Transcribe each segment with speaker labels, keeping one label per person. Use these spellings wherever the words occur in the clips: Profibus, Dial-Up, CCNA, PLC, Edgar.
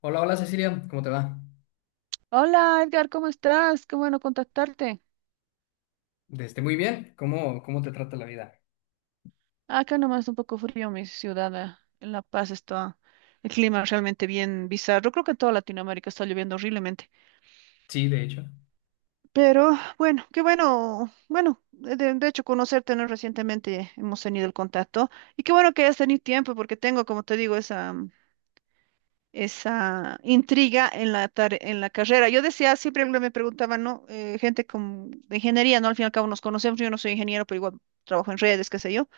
Speaker 1: Hola, hola Cecilia, ¿cómo te va?
Speaker 2: Hola Edgar, ¿cómo estás? Qué bueno contactarte.
Speaker 1: Desde muy bien, ¿cómo te trata la vida?
Speaker 2: Acá nomás un poco frío mi ciudad. En La Paz está el clima realmente bien bizarro. Creo que en toda Latinoamérica está lloviendo horriblemente.
Speaker 1: Sí, de hecho.
Speaker 2: Pero bueno, qué bueno. Bueno, de hecho conocerte, ¿no? Recientemente hemos tenido el contacto. Y qué bueno que hayas tenido tiempo porque tengo, como te digo, esa intriga en en la carrera. Yo decía, siempre me preguntaban, ¿no? Gente de ingeniería, ¿no? Al fin y al cabo nos conocemos. Yo no soy ingeniero, pero igual trabajo en redes, qué sé yo.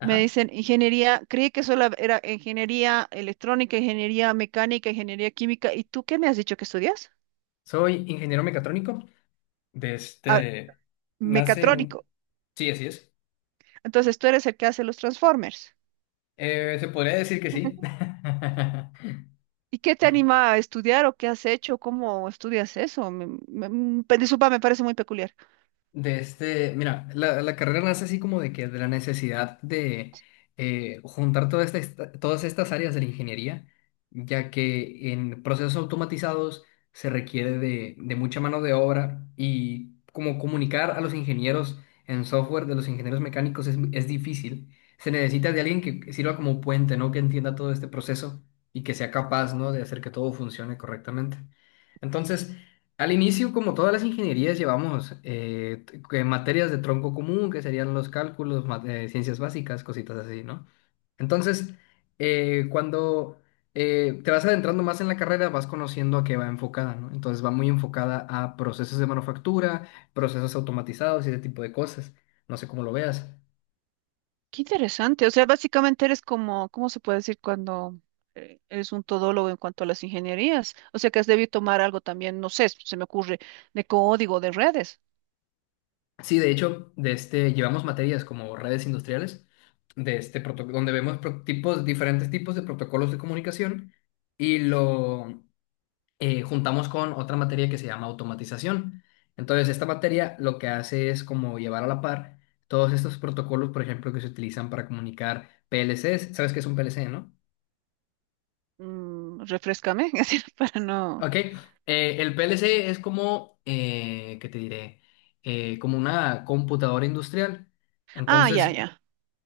Speaker 2: Me
Speaker 1: Ajá.
Speaker 2: dicen ingeniería, creí que solo era ingeniería electrónica, ingeniería mecánica, ingeniería química. ¿Y tú qué me has dicho que estudias?
Speaker 1: Soy ingeniero mecatrónico.
Speaker 2: Ah,
Speaker 1: Desde nace un...
Speaker 2: mecatrónico.
Speaker 1: Sí, así es.
Speaker 2: Entonces tú eres el que hace los Transformers.
Speaker 1: Se podría decir que sí.
Speaker 2: ¿Y qué te anima a estudiar o qué has hecho? ¿Cómo estudias eso? Disculpa, me parece muy peculiar.
Speaker 1: De este, mira, la carrera nace así como de que de la necesidad de juntar todas estas áreas de la ingeniería, ya que en procesos automatizados se requiere de mucha mano de obra y como comunicar a los ingenieros en software de los ingenieros mecánicos es difícil. Se necesita de alguien que sirva como puente, ¿no? Que entienda todo este proceso y que sea capaz, ¿no? De hacer que todo funcione correctamente. Entonces... Al inicio, como todas las ingenierías, llevamos que materias de tronco común, que serían los cálculos, ciencias básicas, cositas así, ¿no? Entonces, cuando te vas adentrando más en la carrera, vas conociendo a qué va enfocada, ¿no? Entonces va muy enfocada a procesos de manufactura, procesos automatizados y ese tipo de cosas. No sé cómo lo veas.
Speaker 2: Qué interesante. O sea, básicamente eres como, ¿cómo se puede decir cuando eres un todólogo en cuanto a las ingenierías? O sea, que has debido tomar algo también, no sé, se me ocurre, de código, de redes.
Speaker 1: Sí, de hecho, de este, llevamos materias como redes industriales, de este donde vemos tipos, diferentes tipos de protocolos de comunicación y lo juntamos con otra materia que se llama automatización. Entonces, esta materia lo que hace es como llevar a la par todos estos protocolos, por ejemplo, que se utilizan para comunicar PLCs. ¿Sabes qué es un PLC, no?
Speaker 2: Refrescame, así para no.
Speaker 1: Ok, el PLC es como, ¿qué te diré? Como una computadora industrial.
Speaker 2: Ah, ya,
Speaker 1: Entonces,
Speaker 2: ya.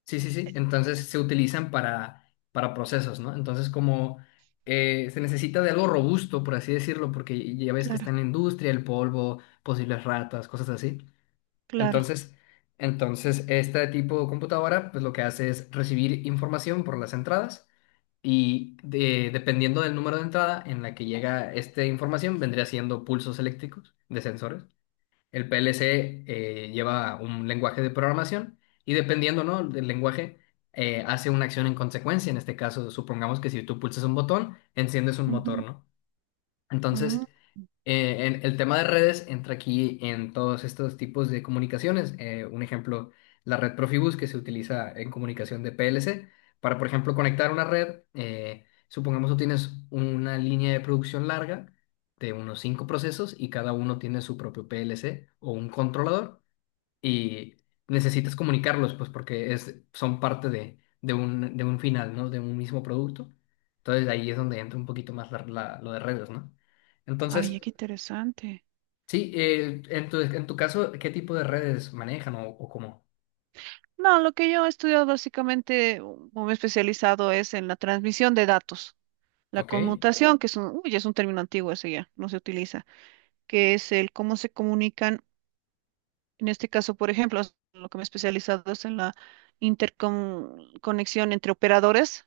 Speaker 1: sí, sí, sí. Entonces se utilizan para procesos, ¿no? Entonces como se necesita de algo robusto, por así decirlo, porque ya ves que está
Speaker 2: Claro,
Speaker 1: en la industria, el polvo, posibles ratas, cosas así.
Speaker 2: claro.
Speaker 1: Entonces, entonces, este tipo de computadora, pues lo que hace es recibir información por las entradas y dependiendo del número de entrada en la que llega esta información, vendría siendo pulsos eléctricos de sensores. El PLC lleva un lenguaje de programación y dependiendo, ¿no? Del lenguaje, hace una acción en consecuencia. En este caso, supongamos que si tú pulsas un botón, enciendes un motor,
Speaker 2: Ujú.
Speaker 1: ¿no?
Speaker 2: Mm.
Speaker 1: Entonces, en el tema de redes entra aquí en todos estos tipos de comunicaciones. Un ejemplo, la red Profibus que se utiliza en comunicación de PLC para, por ejemplo, conectar una red. Supongamos tú tienes una línea de producción larga de unos cinco procesos y cada uno tiene su propio PLC o un controlador y necesitas comunicarlos, pues porque es, son parte de un final, ¿no? De un mismo producto. Entonces ahí es donde entra un poquito más lo de redes, ¿no? Entonces...
Speaker 2: Ay, qué interesante.
Speaker 1: Sí, en tu caso, ¿qué tipo de redes manejan o cómo?
Speaker 2: No, lo que yo he estudiado básicamente o me he especializado es en la transmisión de datos. La
Speaker 1: Ok,
Speaker 2: conmutación, que es un término antiguo ese ya, no se utiliza, que es el cómo se comunican, en este caso, por ejemplo, lo que me he especializado es en la interconexión entre operadores,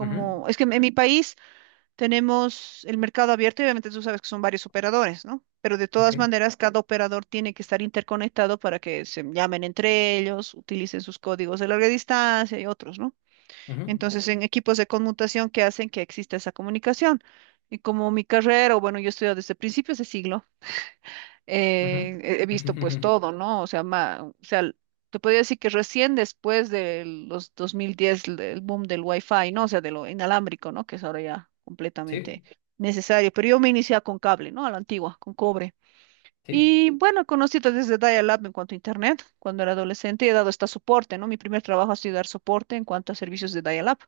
Speaker 1: ujú,
Speaker 2: es que en mi país. Tenemos el mercado abierto y obviamente tú sabes que son varios operadores, ¿no? Pero de
Speaker 1: ok,
Speaker 2: todas maneras, cada operador tiene que estar interconectado para que se llamen entre ellos, utilicen sus códigos de larga distancia y otros, ¿no?
Speaker 1: ujú,
Speaker 2: Entonces, en equipos de conmutación que hacen que exista esa comunicación. Y como mi carrera, o bueno, yo he estudiado desde principios de siglo,
Speaker 1: ujú.
Speaker 2: he visto pues todo, ¿no? O sea, o sea, te podría decir que recién después de los 2010, el boom del Wi-Fi, ¿no? O sea, de lo inalámbrico, ¿no? Que es ahora ya completamente
Speaker 1: Sí,
Speaker 2: necesario. Pero yo me inicié con cable, ¿no? A la antigua, con cobre.
Speaker 1: sí,
Speaker 2: Y bueno, conocí desde Dial-Up en cuanto a Internet, cuando era adolescente, y he dado hasta soporte, ¿no? Mi primer trabajo ha sido dar soporte en cuanto a servicios de Dial-Up.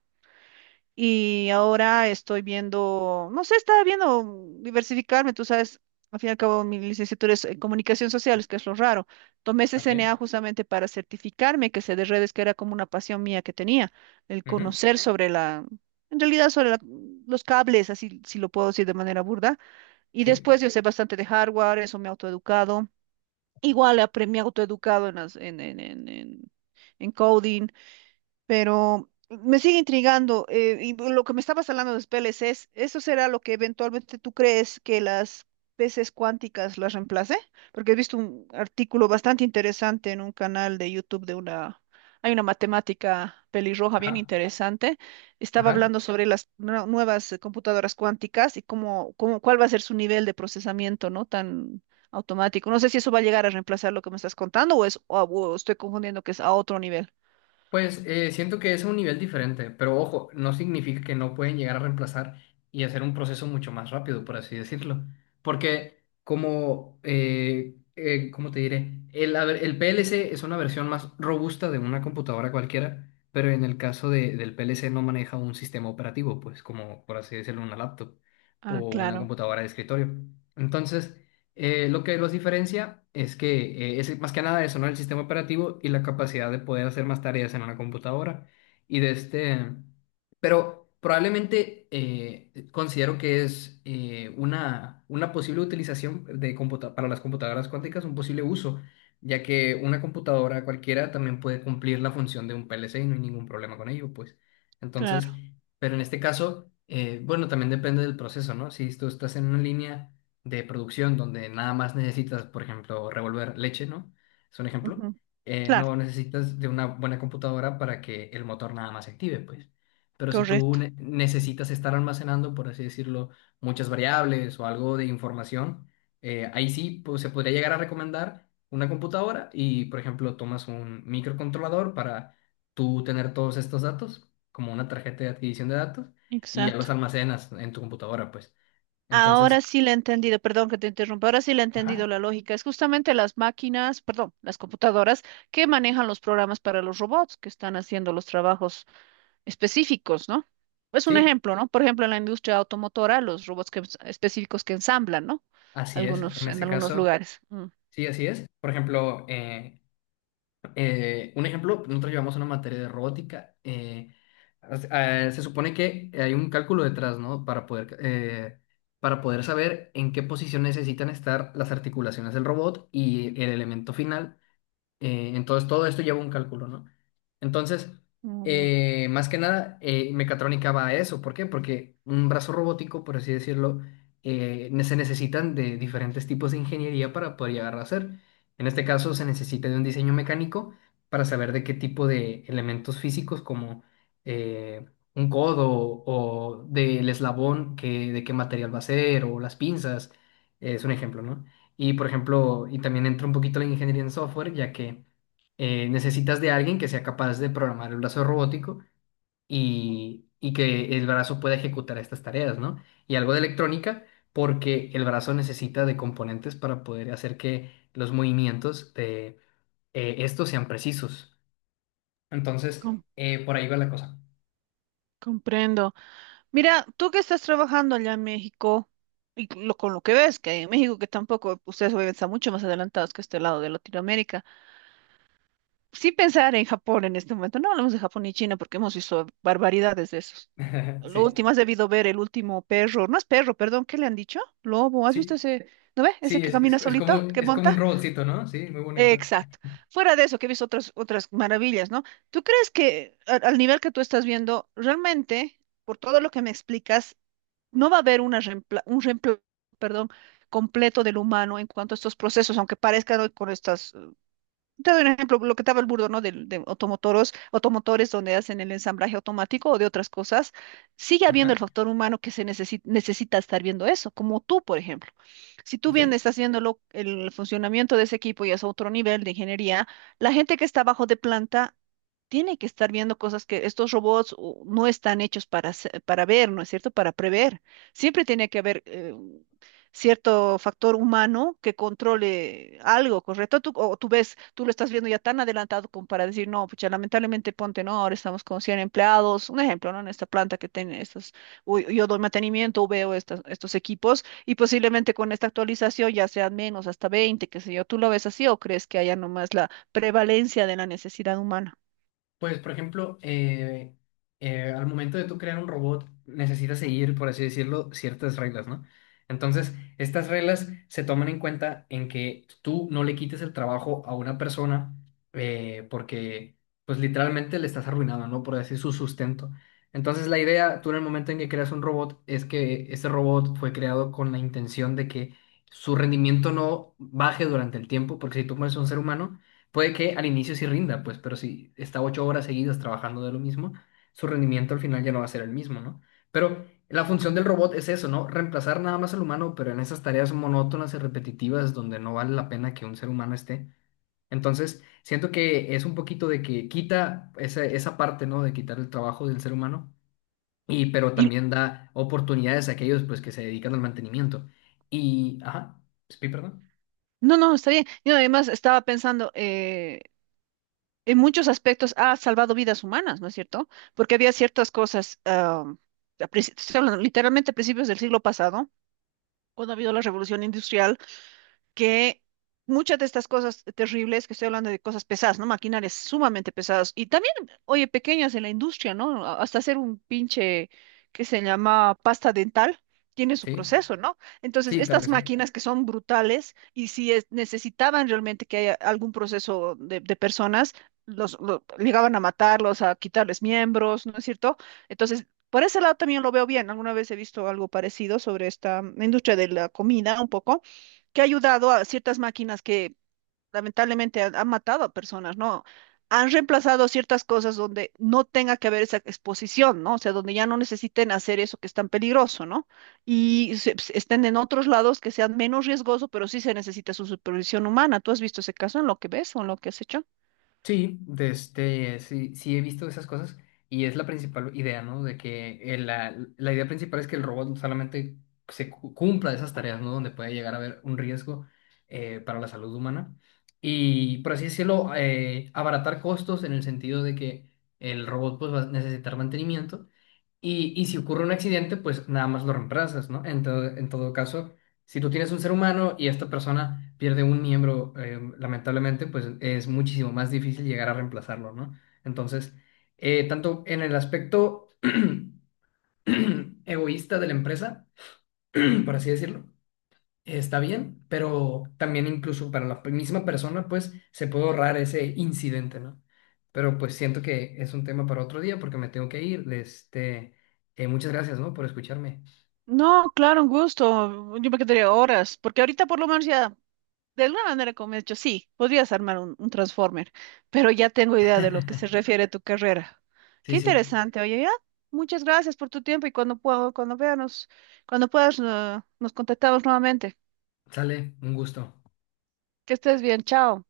Speaker 2: Y ahora estoy viendo, no sé, estaba viendo diversificarme, tú sabes, al fin y al cabo mi licenciatura es en comunicación sociales, que es lo raro. Tomé
Speaker 1: ok,
Speaker 2: CCNA justamente para certificarme que sé de redes, que era como una pasión mía que tenía, el
Speaker 1: ujú,
Speaker 2: conocer en realidad los cables, así si lo puedo decir de manera burda. Y
Speaker 1: sí,
Speaker 2: después yo sé bastante de hardware, eso me he autoeducado. Me he autoeducado en, las- en coding. Pero me sigue intrigando, y lo que me estabas hablando de los PLCs, ¿eso será lo que eventualmente tú crees que las peces cuánticas las reemplace? Porque he visto un artículo bastante interesante en un canal de YouTube hay una matemática pelirroja bien
Speaker 1: ajá,
Speaker 2: interesante. Estaba
Speaker 1: ajá.
Speaker 2: hablando sobre las nuevas computadoras cuánticas y cuál va a ser su nivel de procesamiento, ¿no? Tan automático. No sé si eso va a llegar a reemplazar lo que me estás contando o estoy confundiendo que es a otro nivel.
Speaker 1: Pues siento que es un nivel diferente, pero ojo, no significa que no pueden llegar a reemplazar y hacer un proceso mucho más rápido, por así decirlo. Porque como, ¿cómo te diré? A ver, el PLC es una versión más robusta de una computadora cualquiera, pero en el caso del PLC no maneja un sistema operativo, pues como por así decirlo, una laptop
Speaker 2: Ah,
Speaker 1: o una
Speaker 2: claro.
Speaker 1: computadora de escritorio. Entonces, lo que los diferencia es que es más que nada eso, ¿no? El sistema operativo y la capacidad de poder hacer más tareas en una computadora. Y de este, pero probablemente considero que es una posible utilización de para las computadoras cuánticas, un posible uso, ya que una computadora cualquiera también puede cumplir la función de un PLC y no hay ningún problema con ello, pues.
Speaker 2: Claro,
Speaker 1: Entonces, pero en este caso, bueno, también depende del proceso, ¿no? Si tú estás en una línea de producción donde nada más necesitas, por ejemplo, revolver leche, ¿no? Es un ejemplo.
Speaker 2: ujú. Claro,
Speaker 1: No necesitas de una buena computadora para que el motor nada más se active, pues. Pero si tú
Speaker 2: correcto,
Speaker 1: necesitas estar almacenando, por así decirlo, muchas variables o algo de información, ahí sí pues, se podría llegar a recomendar una computadora y, por ejemplo, tomas un microcontrolador para tú tener todos estos datos, como una tarjeta de adquisición de datos, y ya
Speaker 2: exacto.
Speaker 1: los almacenas en tu computadora, pues.
Speaker 2: Ahora
Speaker 1: Entonces,
Speaker 2: sí le he entendido, perdón que te interrumpa, ahora sí le he
Speaker 1: ajá.
Speaker 2: entendido la lógica. Es justamente las máquinas, perdón, las computadoras que manejan los programas para los robots que están haciendo los trabajos específicos, ¿no? Es un
Speaker 1: Sí,
Speaker 2: ejemplo, ¿no? Por ejemplo, en la industria automotora, los robots específicos que ensamblan, ¿no?
Speaker 1: así es,
Speaker 2: Algunos,
Speaker 1: en
Speaker 2: en
Speaker 1: este
Speaker 2: algunos
Speaker 1: caso,
Speaker 2: lugares. Mm.
Speaker 1: sí, así es. Por ejemplo, un ejemplo, nosotros llevamos una materia de robótica. Se supone que hay un cálculo detrás, ¿no? Para poder saber en qué posición necesitan estar las articulaciones del robot y el elemento final. Entonces, todo esto lleva un cálculo, ¿no? Entonces,
Speaker 2: Muy bien,
Speaker 1: más que nada, mecatrónica va a eso. ¿Por qué? Porque un brazo robótico, por así decirlo, se necesitan de diferentes tipos de ingeniería para poder llegar a hacer. En este caso, se necesita de un diseño mecánico para saber de qué tipo de elementos físicos, como eh, un codo o del eslabón, que, de qué material va a ser, o las pinzas, es un ejemplo, ¿no? Y, por ejemplo, y también entra un poquito la ingeniería en software, ya que necesitas de alguien que sea capaz de programar el brazo robótico y que el brazo pueda ejecutar estas tareas, ¿no? Y algo de electrónica, porque el brazo necesita de componentes para poder hacer que los movimientos de estos sean precisos. Entonces,
Speaker 2: com-
Speaker 1: por ahí va la cosa.
Speaker 2: comprendo. Mira, tú que estás trabajando allá en México, y con lo que ves, que en México, que tampoco ustedes obviamente están mucho más adelantados que este lado de Latinoamérica, sí pensar en Japón en este momento, no hablamos de Japón y China porque hemos visto barbaridades de esos. Lo
Speaker 1: Sí,
Speaker 2: último, has debido ver el último perro, no es perro, perdón, ¿qué le han dicho? Lobo, ¿has visto
Speaker 1: sí,
Speaker 2: ese, no ve? Ese
Speaker 1: sí,
Speaker 2: que
Speaker 1: es,
Speaker 2: camina
Speaker 1: es, es como,
Speaker 2: solito, que
Speaker 1: es como un
Speaker 2: monta.
Speaker 1: robotcito, ¿no? Sí, muy bonito.
Speaker 2: Exacto. Fuera de eso, que he visto otras maravillas, ¿no? ¿Tú crees que al nivel que tú estás viendo, realmente, por todo lo que me explicas, no va a haber un reemplazo, perdón, completo del humano en cuanto a estos procesos, aunque parezcan hoy con estas, te doy un ejemplo, lo que estaba el burdo, ¿no? De, automotores donde hacen el ensamblaje automático o de otras cosas, sigue habiendo el
Speaker 1: Ajá,
Speaker 2: factor humano que necesita estar viendo eso, como tú, por ejemplo. Si tú bien
Speaker 1: sí.
Speaker 2: estás viendo el funcionamiento de ese equipo y es otro nivel de ingeniería, la gente que está abajo de planta tiene que estar viendo cosas que estos robots no están hechos para ver, ¿no es cierto? Para prever. Siempre tiene que haber cierto factor humano que controle algo, ¿correcto? Tú, o tú ves, tú lo estás viendo ya tan adelantado como para decir, no, pucha, lamentablemente ponte, no, ahora estamos con 100 empleados, un ejemplo, ¿no? En esta planta que tiene estos, o yo doy mantenimiento, veo estos equipos y posiblemente con esta actualización ya sean menos, hasta 20, qué sé yo, ¿tú lo ves así o crees que haya nomás la prevalencia de la necesidad humana?
Speaker 1: Pues, por ejemplo, al momento de tú crear un robot, necesitas seguir, por así decirlo, ciertas reglas, ¿no? Entonces, estas reglas se toman en cuenta en que tú no le quites el trabajo a una persona porque, pues, literalmente le estás arruinando, ¿no? Por decir su sustento. Entonces, la idea, tú en el momento en que creas un robot, es que ese robot fue creado con la intención de que su rendimiento no baje durante el tiempo, porque si tú pones a un ser humano puede que al inicio sí rinda, pues, pero si está 8 horas seguidas trabajando de lo mismo, su rendimiento al final ya no va a ser el mismo, ¿no? Pero la función del robot es eso, ¿no? Reemplazar nada más al humano, pero en esas tareas monótonas y repetitivas donde no vale la pena que un ser humano esté. Entonces, siento que es un poquito de que quita esa parte, ¿no? De quitar el trabajo del ser humano, y, pero
Speaker 2: Y
Speaker 1: también da oportunidades a aquellos, pues, que se dedican al mantenimiento. Y, ajá, sí, perdón.
Speaker 2: No, no, está bien. Yo además estaba pensando, en muchos aspectos ha salvado vidas humanas, ¿no es cierto? Porque había ciertas cosas, estoy hablando literalmente a principios del siglo pasado, cuando ha habido la revolución industrial que muchas de estas cosas terribles, que estoy hablando de cosas pesadas, ¿no? Maquinarias sumamente pesadas y también, oye, pequeñas en la industria, ¿no? Hasta hacer un pinche que se llama pasta dental. Tiene su
Speaker 1: Sí,
Speaker 2: proceso, ¿no? Entonces,
Speaker 1: sí, claro
Speaker 2: estas
Speaker 1: que sí.
Speaker 2: máquinas que son brutales y si necesitaban realmente que haya algún proceso de personas, llegaban a matarlos, a quitarles miembros, ¿no es cierto? Entonces, por ese lado también lo veo bien. Alguna vez he visto algo parecido sobre esta industria de la comida un poco que ha ayudado a ciertas máquinas que lamentablemente han matado a personas, ¿no? Han reemplazado ciertas cosas donde no tenga que haber esa exposición, ¿no? O sea, donde ya no necesiten hacer eso que es tan peligroso, ¿no? Y estén en otros lados que sean menos riesgoso, pero sí se necesita su supervisión humana. ¿Tú has visto ese caso en lo que ves o en lo que has hecho?
Speaker 1: Sí, de este, sí, sí he visto esas cosas y es la principal idea, ¿no? De que la idea principal es que el robot solamente cumpla de esas tareas, ¿no? Donde puede llegar a haber un riesgo para la salud humana. Y por así decirlo, abaratar costos en el sentido de que el robot pues, va a necesitar mantenimiento y si ocurre un accidente, pues nada más lo reemplazas, ¿no? En todo caso, si tú tienes un ser humano y esta persona pierde un miembro, lamentablemente, pues es muchísimo más difícil llegar a reemplazarlo, ¿no? Entonces, tanto en el aspecto egoísta de la empresa, por así decirlo, está bien, pero también incluso para la misma persona, pues se puede ahorrar ese incidente, ¿no? Pero pues siento que es un tema para otro día porque me tengo que ir. Este, muchas gracias, ¿no? Por escucharme.
Speaker 2: No, claro, un gusto. Yo me quedaría horas, porque ahorita por lo menos ya. De alguna manera como he hecho, sí, podrías armar un Transformer, pero ya tengo idea de lo que se refiere a tu carrera.
Speaker 1: Sí,
Speaker 2: Qué
Speaker 1: sí,
Speaker 2: interesante, oye, ya. Muchas gracias por tu tiempo y cuando puedo, cuando veamos, cuando puedas, nos contactamos nuevamente.
Speaker 1: sale, un gusto.
Speaker 2: Que estés bien, chao.